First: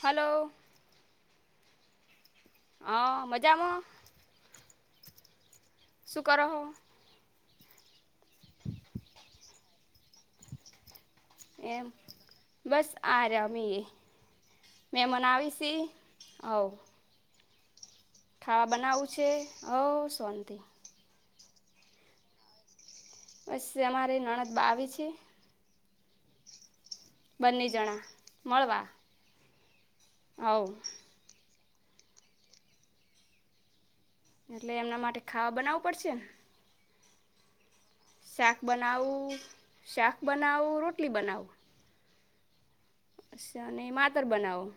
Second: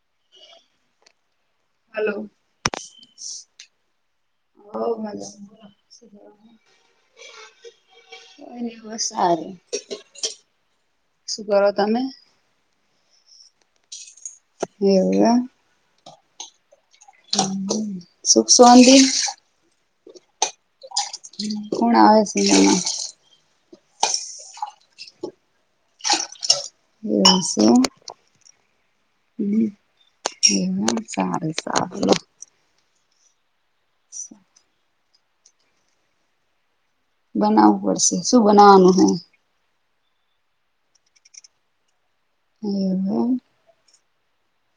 હાલો. Hello. હ મજામાં હો મજામાં શું કરો હો કયની બસ સારો એમ બસ આ રમીયે એવું મેમાન એમ આવીશી ઓવ. [inaudible] ખાવા શાંતિ બનાવું છે, હો શોંતિ હમમ કોણ આવે મેમાન અમારે નણદ બા આવે છે. એવું બંને શું જણા મળવા હવ એમ સારું સારું. એટલે એમના માટે ખાવા બનાવવું પડશે ને. બનાવવું પડશે શું શાક બનાવાનું હે? બનાવું શાક બનાવુ, રોટલી બનાવુ. હે એવું અચ્છા નહી માતર બનાવો.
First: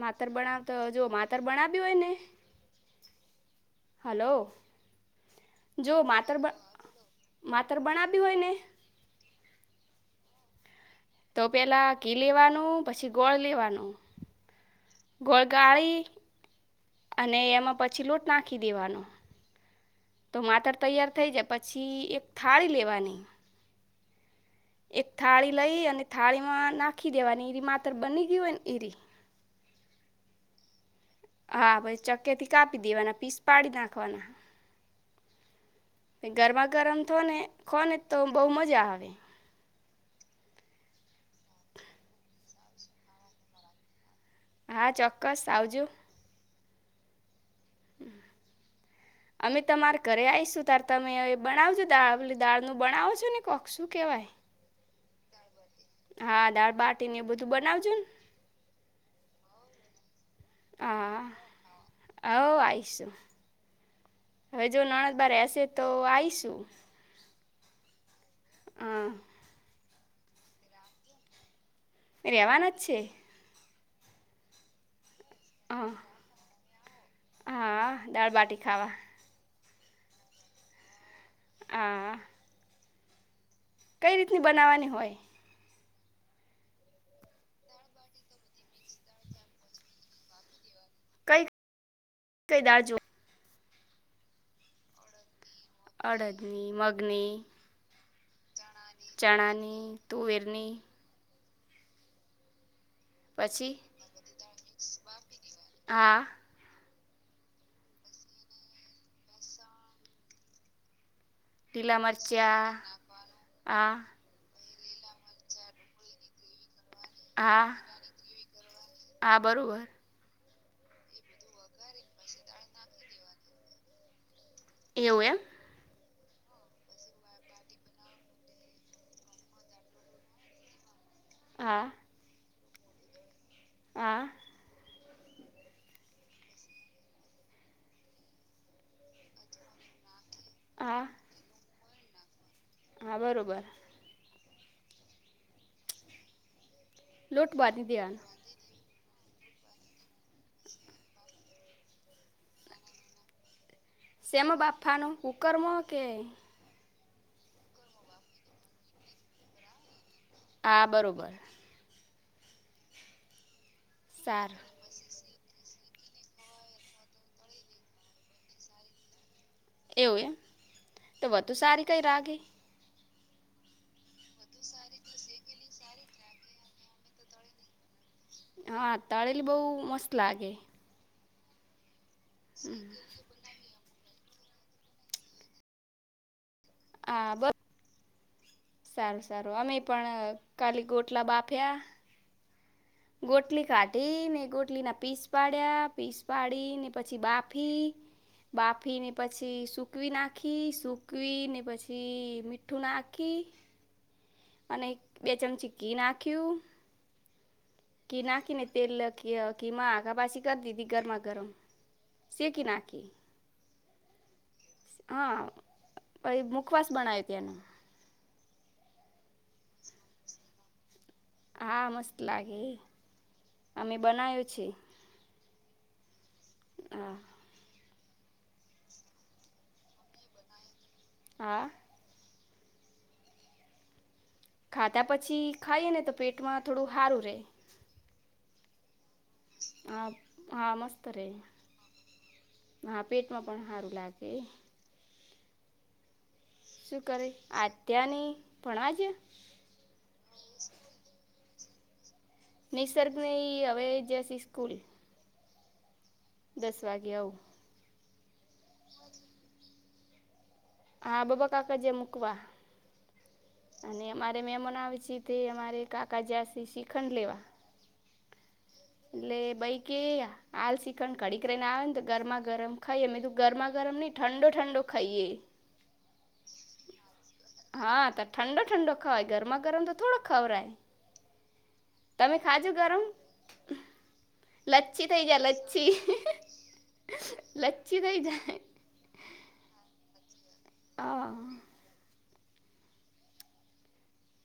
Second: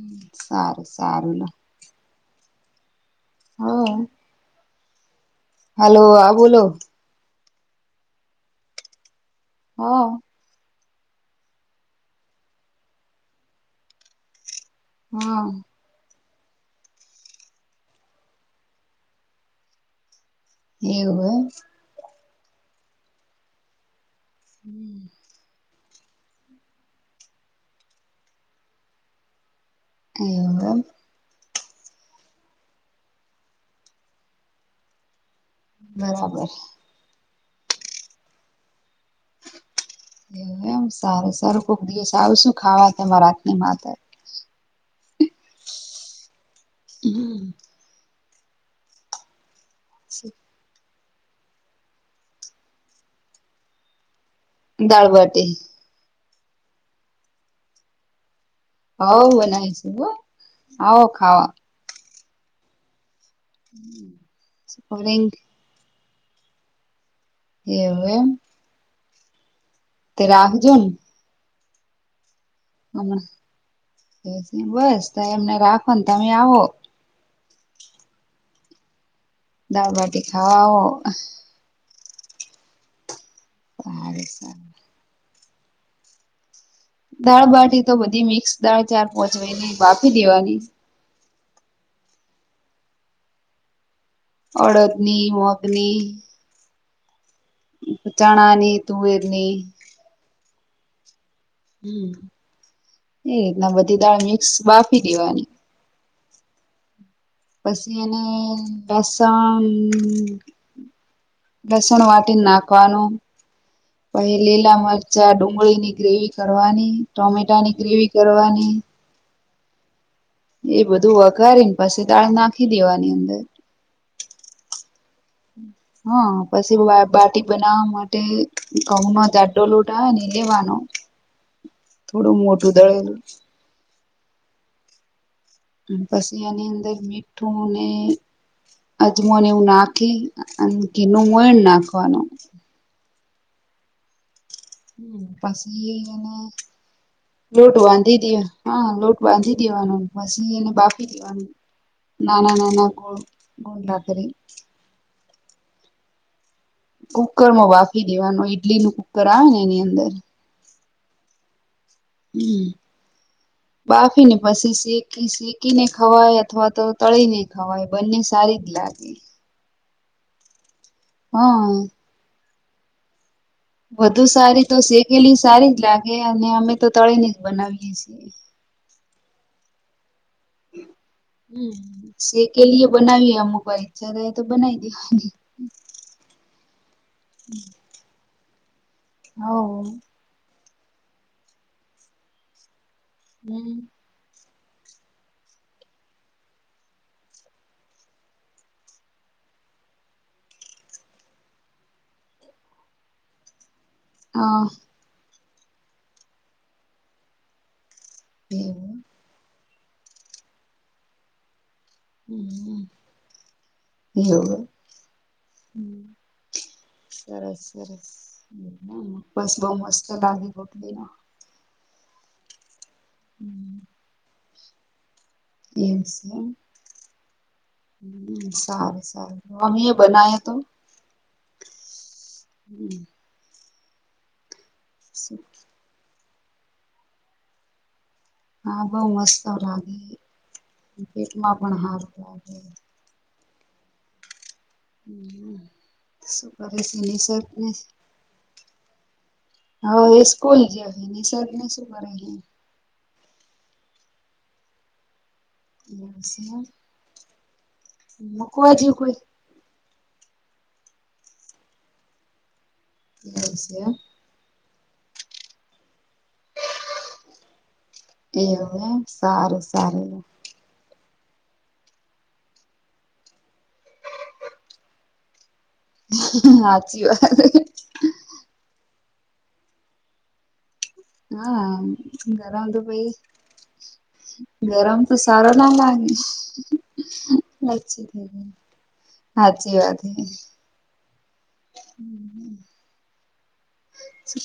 માતર એમ બણાવતો સારું જો સારું માતર લો બણાવ્યું હોય ને. હલો. જો હલો માતર હા બોલો. માતર બણાબી હોય ને. હા. તો પેલા ઘી લેવાનુ પછી ગોળ લેવાનું. હા ગોળ ગાળી. અને એમાં પછી લોટ નાખી દેવાનો. તો માતર તૈયાર થઈ એવું જાય પછી એક થાળી લેવાની. એક થાળી લઈ અને થાળી મા નાખી દેવાની એરી માતર બની ગય હોય ને એરી. એવુ એમ. હા પછી ચક્કે થી કાપી દેવાના પીસ પાડી નાખવાના. બરાબર ગરમા ગરમ થો ને ખો ને તો બહુ મજા આવે. એવુ એમ સારું સારું કોક દિવસ આવશુ ખાવા તમારા હાથની [unintelligible] હા ચોક્કસ આવજો હમ. અમે તમારે ઘરે આઈશું તાર તમે બણાવ જો દાળ દાળનું બણાવો છો ને કોક શું કેવાય? દાળબાટી. હા દાળબાટી ને એ બધું બનાવજો ને. હઉ બનાયશુ હો આવો ખાવા હ આઈશું હવે જો નણંદ સ્પરિંગ બારે સે તો આઈશ. શું? એવું એમ. હા. તે રાહુજન. મે રહેવાના જ છે. બસ એમને હા રાખો ને તમે આવો. હા દાળબાટી ખાવા. દાલબાટી ખાવા આવો. હા કઈ સારું રીતની સારું બનાવાની હોય? દાળબાટી તો બધી મિક્સ દાળ ચાર પહોચ વેરી બાફી દેવાની. કઈ કઈ દા જુ. અડદની મ અડદની મગની. ચણાની. તુવેરની ચણાની તુવેરની. હમ્મ એ રીતના પછી બધી દાળ મિક્સ બાફી દેવાની. હા પછી એને લસણ. લીલા લસણ વાટી મરચાં નાખવાનુ હા પહી લીલા મરચા ડુંગળીની ગ્રેવી કરવાની હા ટોમેટાની ગ્રેવી કરવાની. હા બરોબર. એ બધું વઘારીન પસી દાળ નાખી દેવાની અંદર. એવુ એમ. હા પછી બાટી બનાવવા માટે ઘઉ ન જાડો લોટ આવે ને લેવાનો. હા થોડું મોટું દળેલું. હા. પછી એની અંદર મીઠું ને અજમોને એવુ નાખી. આ હા કે નું મોયણ નાખવાનુ. હા બરોબર હ પછી એ એને લોટ બાંધી દેવાનો વાંધી [unintelligible] હા લોટ બાંધી દેવાનું પછી એને બાફી દેવાનું નાના નાના ગોંડલા કરી શેમબાફા નુ કુકરમ કે કુકરમાં બાફી દેવાનું ઇડલી નું કુકર આવે ને એની અંદર હા બરોબર હમ બાફી ને સારું પછી શેકી શેકી કીને ખવાય અથવા તો તળી ને ખવાય બંને સારી જ લાગે એવું એ તો વધુ હા સારી કઈ રાગે વધુ સારી તો શેકેેલી સારી જ લાગે અને અમે તો તળી ને જ બનાવીએ છીએ હા તળેલી બો મસ્ત લાગે હમ સેકેલી બનાવીએ [unintelligible] [unintelligible] બનાય દેવાની હા બ સારું સારું અમે પણ કાલી ગોટલા બાફ્યા ગોટલી કાટી ને ગોટ ટલી ના પીસ પાડ્યા પીસ પાડીને પછી બાફી બાફી ને પછી સુકવી નાખી સુકવી ને પછી મીઠું નાખી [inaudible] હા. અને બે ચમચી ઘી નાખ્યું કે નાખીને તેલ એવું [unintelligible] આખ પાછી કરી દીધી ગરમા ગરમ સેકી નાખી એવું એ હા પહી મુખવાસ બનાવ્યો સરસ ત્યાંનો સરસ બસ બો મસ્ત લાગે ભોટલી ના હા મસ્ત લાગે અમે બનાવ્યો છે એમ છે હા હમ સારુ સારુ [unintelligible] તો હા હમ ખાધા પછી ખાઈએ ને તો પેટમાં થોડું હારું રે હા બોઉ મસ્ત લાગે હા હા મસ્ત રહે પેટમાં પણ હારું લાગે હા પેટમાં પણ હારું લાગે હમ શું કરે અત્યાની ભણવા ગીયો હા એ સ્કૂલ [unintelligible] નિસર્ગ ઈ અવે જ જસે સ્કૂલ એવું સે એમ દસ વાગ્યે આવું [unintelligible] કોઈ હા બાબા કાકા જાય મૂકવા એવું સે એમ અને મારે [unintelligible] પછી તે અમારે કાકા જસે શ્રીખંડ લેવા એવું હે એટલે સારું બઈ કે સારું એ [unintelligible] આવે ને તો ગરમા ગરમ ખાઈએ મેધું ગરમા ગરમ [unintelligible] ઠંડો ઠંડો ખાઈએ હાચી વાત હા તો ઠંડો ઠંડો ગરમા ગરમ તો થોડો ખવરાય તમે હા ખાજો ગરમ [unintelligible] ગરમ લચ્છી તો થઈ જાય સારો ના લચ્છી લાગે લચ્છી થઈ જાય હાચી વાત હે હા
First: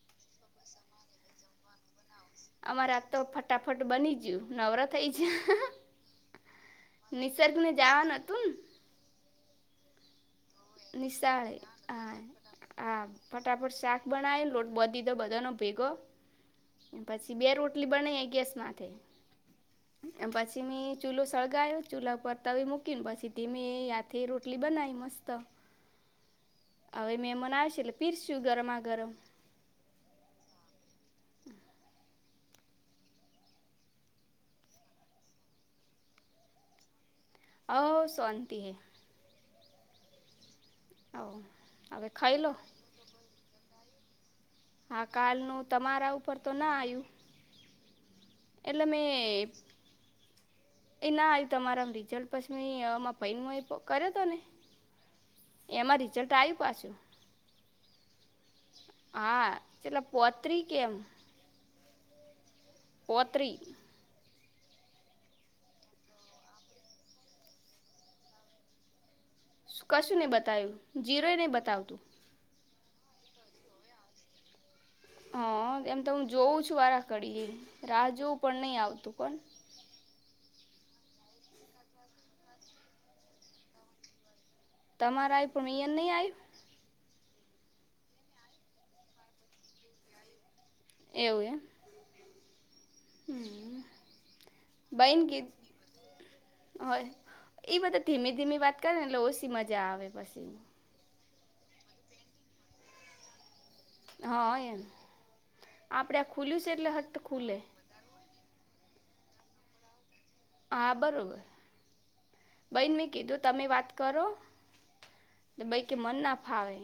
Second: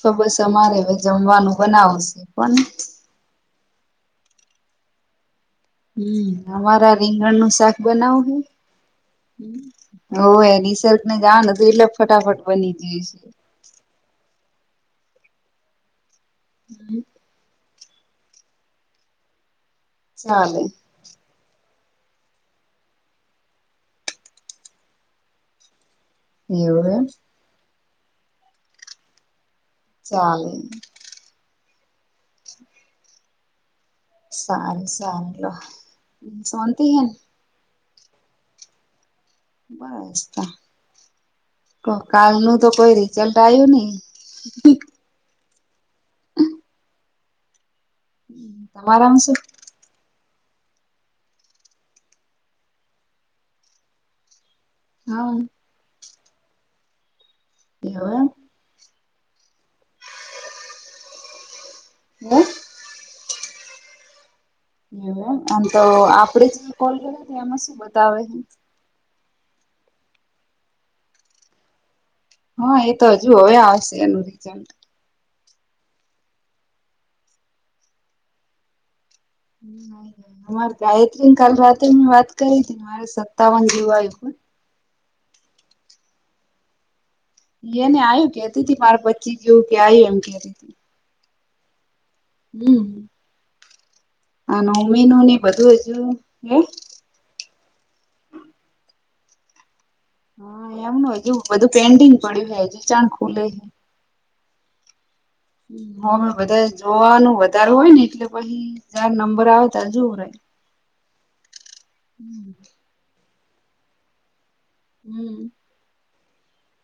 તો બસ અમારે હવે જમવાનું બનાવશે પણ અમારા તો ફટાફટ બની જીઉ નવરા થઈ જા હમ્મ અમારા રીંગણ નું નિસર્ગને શાક જવાનું બનાવ હુ હતું [unintelligible] નિશાળે હા હા ગયું છે ફટાફટ શાક બનાવીન લોટ બધી તો બધાનો ભેગો પછી બે રોટલી બના ગેસમાંથે એમ ચાલે પછી મી ચૂલો સળગાયું ચૂલા ઉપર તવી મૂકી ને પછી ધીમે આતી રોટલી બનાવી મસ્ત એવું એમ હવે મેમાન આવશે એટલે પીરશું ગરમા ગરમ ચાલે સારુ સારુ લો શાંતિ હે ન? હો શાંતિ હે. બસ હવ ક હવે ખાઈ લો કાલનું તો કોઈ રિઝલ્ટ આવ્યું નહી. હા કાલનું તમારા ઉપર તો ના આયુ તમારામ શું એ ના આયુ તમારા રીઝલ્ટ પછમી અહ એમાં ફઇન હોય તો કરે તો ને હા એમાં રિઝલ્ટ આવ્યું પાછું એઉ એમ હા ચલા પોત્રી કેમ હમ પથ્રી એમ એમ તો આપડે જે કોલ કરે તે એમાં શું બતાવે હે? કશું નહી બતાવ્યું જીરો એ નહી બતાવતું હા એ તો હજુ હવે આવશે એનું રિઝલ્ટ હ એમ તો હું જોઉં છું વારા ઘડીએ રાહ જોવું પણ નહી આવતું કોણ હમ્મ અમારે ગાયત્રીને કાલ રાત્રે મેં વાત કરી હતી ને મારે સત્તાવન જેઉ આયવું હે. તમારે આય પણ મિયન નહી આયુ એને આવ્યું કેતી તી મારા પચ્ચી જેવું કે આવ્યું એમ કેતી તી કેવુંએ હમ્મ આનું ઉમી બહેન નું કીધું બધું હજુ ઈ બધા ધીમી ધીત કરે ને એટલે ઓછીમાં જ હા એમનું હજુ બધું પેન્ડિંગ પડ્યું હે હજી ચાણ ખુલે હે હા એમ આપણે આ હ ખુલ્યું બધા છે એટલે હટ જોવાનું ખુલે વધારેું હોય ને એટલે પહી જયાર નંબર આવે ત્યારે જોવું રહે હા બરોબર બઈ મેં કીધું તમે વાત કરો ભાઈ કે મને ના ફાવે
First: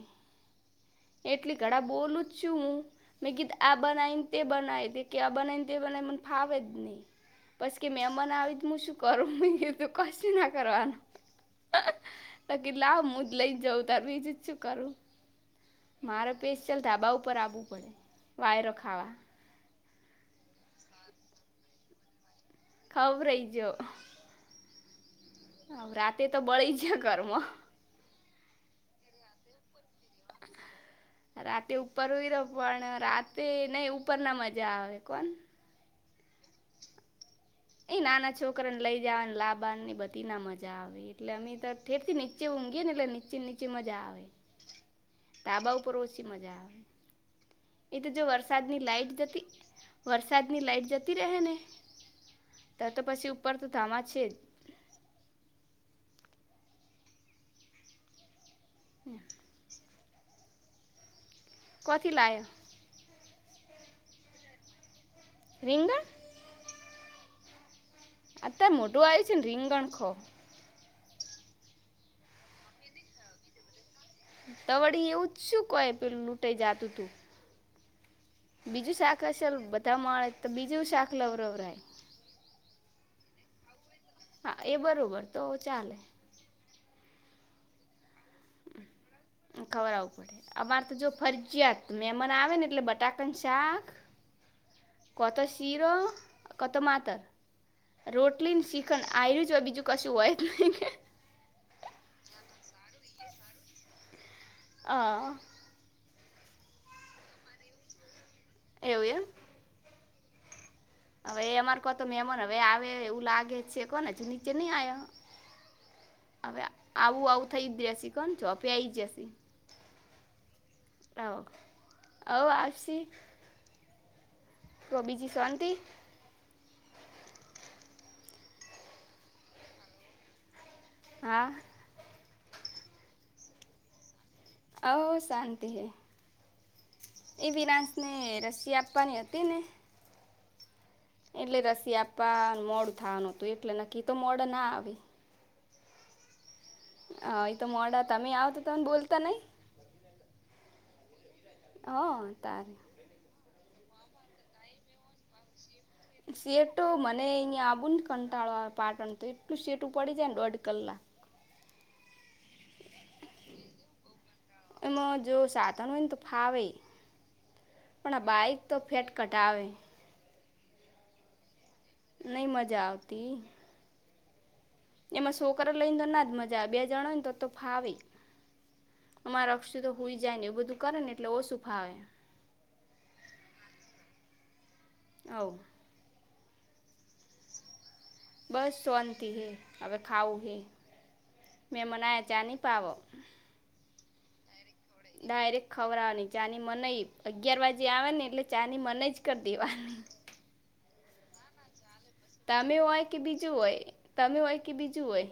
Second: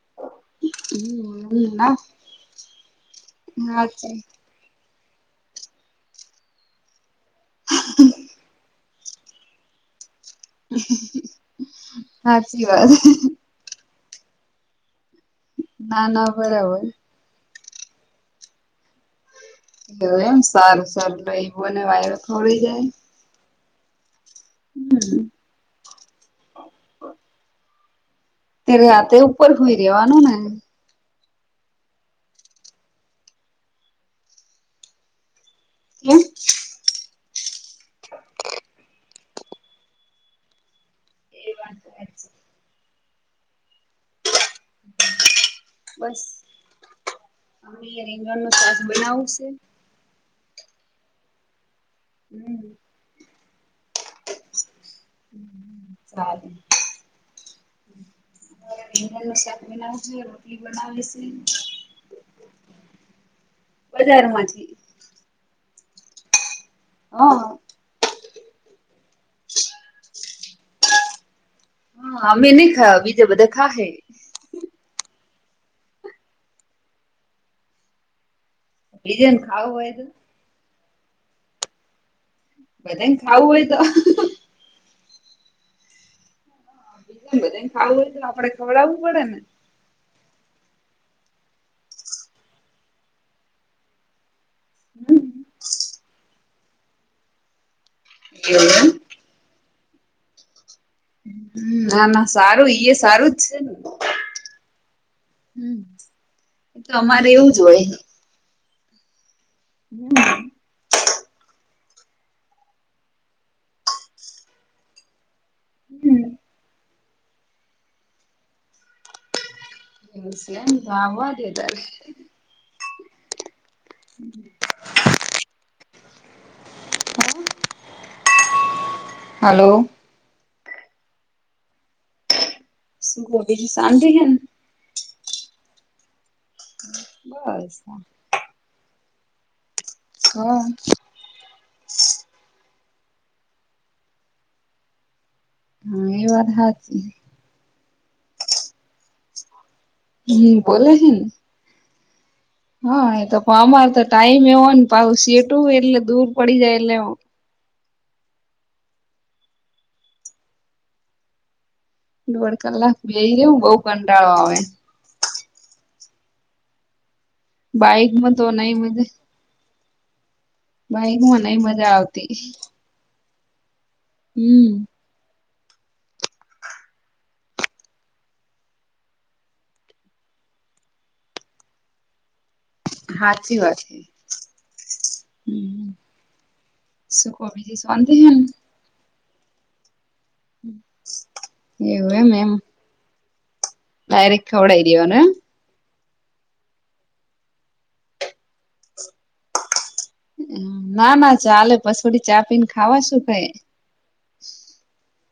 એટલી હમ ઘડા ના બોલું જ છું હું મેં ગીધ આ હાચી બનાઈન તે બનાઈ દે કે આ બનાય ને તે બના મને ફાવે જ નહી પસ કે મે બનાવી શું કરું મી કે તું કશુંના કરવાનું તો હાચી વાત કેલા આ મુદ લઈ જઉં તો બીજું શું કરું ના ના મારે પેશિયલ બરાબર ધાબા ઉપર આવું પડે વાયર ખાવા [unintelligible] એમ સારું સારું લઈ હોને વાય ખવરેજો હમ્મ હમ્મ રાતે તો બળી જ ઘરમાં તે રાતે ઉપર હુઈ રેવાનું ન રાતે ઉપર હુઈ રહ્યો પણ રાતે નઈ ઉપર ના મજા આવે કોણ કેમ એ નાના છોકરાને, લઈ જવાને લાબવા ને બધી ના મજા આવે એટલે અમે તો ઠેર થી નીચે, ઊંઘીય ને એટલે નીચે નીચે મજા આવે તાબા ઉપર ઓછી, મજા આવે એ તો જો વરસાદની લાઈટ જતી, વરસાદની લાઈટ જતી રહે ને ત તો પછી ઉપર, તો ધામા છે જ શખના રોટલી બનાવે છે. કોથી લાયો બજારમાંથી રીંગા હા આત્યારે મોઢું આવી છે, રીંગગણ ખો હા અમે નઈ ખા બીજા બધા ખા છે. તવળી એવુ જ શુ કહે, પેલું લૂંટેાઈ જાતુ તુ બીજું શાક બીજાને હશે, ખાવું હોય બધા મળે તો બીજું શાક લવરવરાય બ ખાવું હોય, તો હા એ બરોબર તો ચાલે જ બધા ખાવું હોય, તો આપડે ખવડાવવું પડે ને ખવડાવવું પડે અમારે તો જો ફરજયાત મેમાન આવે ને એટલે બટાકાનું શાક કતો શિરો કતો માતર રોટલીન એવું એમ શીખન આ્યું જ હોય બીજું કશું હોય જ નહી કે ના-ના સારુ-સારુજ છે, ને હા હમ, એ તો અમારે એવું જો હોય એવુ, એમ હમ હવે, એ અમાર કોતો મેમ ને હવે આવે એવું લાગે છે, કોને નીચે નઈ આવ્યા હવે, આવુ- આવુ થઈ જ રહસી કોણ છો અ આઈ જસી હસ, આવા દ ત્યારે આવો આવશે તો બીજી શાંતિ હલો હા ગોટી, જ સાી હ ઓ શાંતિ હૈ, એ બસ વિરાસ ને રશિયા પણણી હોત ન હા એટલે રસી આપવા મોડ થવાનું હતુ, એટલે નકી તો મોડ ના આવી હા, એ વાત હા હા, એ તો મોડા તમે આવ તો તને બોલતા નહી હમ, બ છેન હ તારે હા, એ તો પણ અમારે તો ટાઈમ એવો ને પાવ સટુ સટો, મ આબુ કંટાળવા પાટણ, તો એટલું સેટું પડી જાય ને દોઢ કલાક દોઢ કલાક બે રવ બહ કંટાળો આવે. એમાં જો સાધન હોય ને તો ફાવે પણ બાઈક તો ફેટ કટાવે ભાઈ મનાઈ મ નહી, મજા આવતી હમ એમાં છોકરા, લઈ ને તો ના જ મજા બે જણ હોય, ને તો તો ફાવે અમા અક્ષ તો હોઈ, જાય ને એવું બધું કરે ને એટલે ઓછું ફાવે હાચી વાત છે હવ હમ સુ કો બીજી શૌતિ હૈ બસ શૌતિ હૈ અગ ખાઉ હું ને મેંમોન એવું આયા એમ ચા એમ ની પાવ ડાયરેક્ટ ખવડાવી દેવાનું એમ. ખવરાવાની ચાની મનઈ અગિયાર વાજે આવે ને એટલે ચાની મનઇજ કરી દેવાની. ના ના ચાલે. પસોડી ચા પીને તમે ખાવા હોય કે શું કઈ બીજું હોય તમે હોય કે બીજું હોય.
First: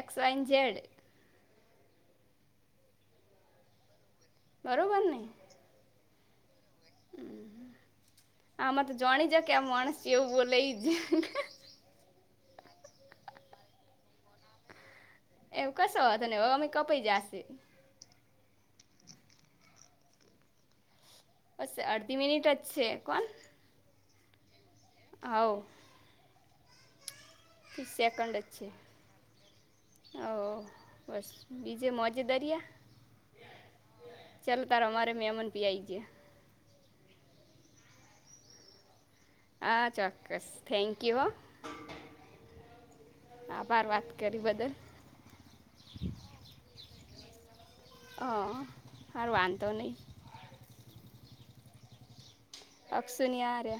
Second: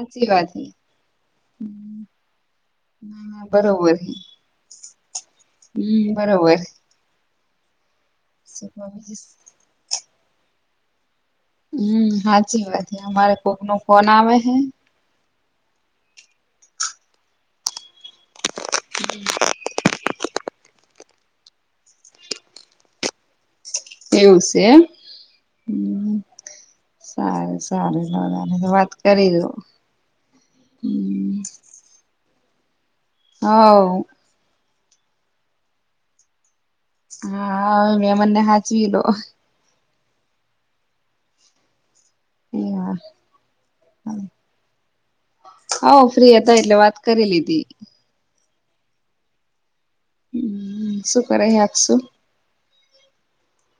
એક્સ વાય વાત હે. ઝેડ ના ના બરોબર. બરોબર ને. હમ બરોબર. આમાં તો જોણી જા કે આમ મોણસ કેવું બોલે ઇ હમ સાચી વાત અમારે કોક નો ફોન આવે હે. એવું કશો વોન્ધો નઇ અમે આમય કપાઈ જાશે. [inaudible] અસ અડધી મનિટ જ છે હોન એવું સે એમ. આવ સારુ, સારુ, સાર તો વાત કરી લો ઓ બસ બીજે, મોજે એ દારિયા હ, હાઓ તાર અમારે મેમન બી આઈ જ્યા હા હવે મેમોન ને હાચવી લો હા ચોક્કસ થેન્ક યુ હો. આભાર વાત કરી બદલ. હાઓ ફ્રી હતા એટલે વાત કરી લીધી. હર વાંધો નહી. હ શું કરે આપશું. અપસનિયારે.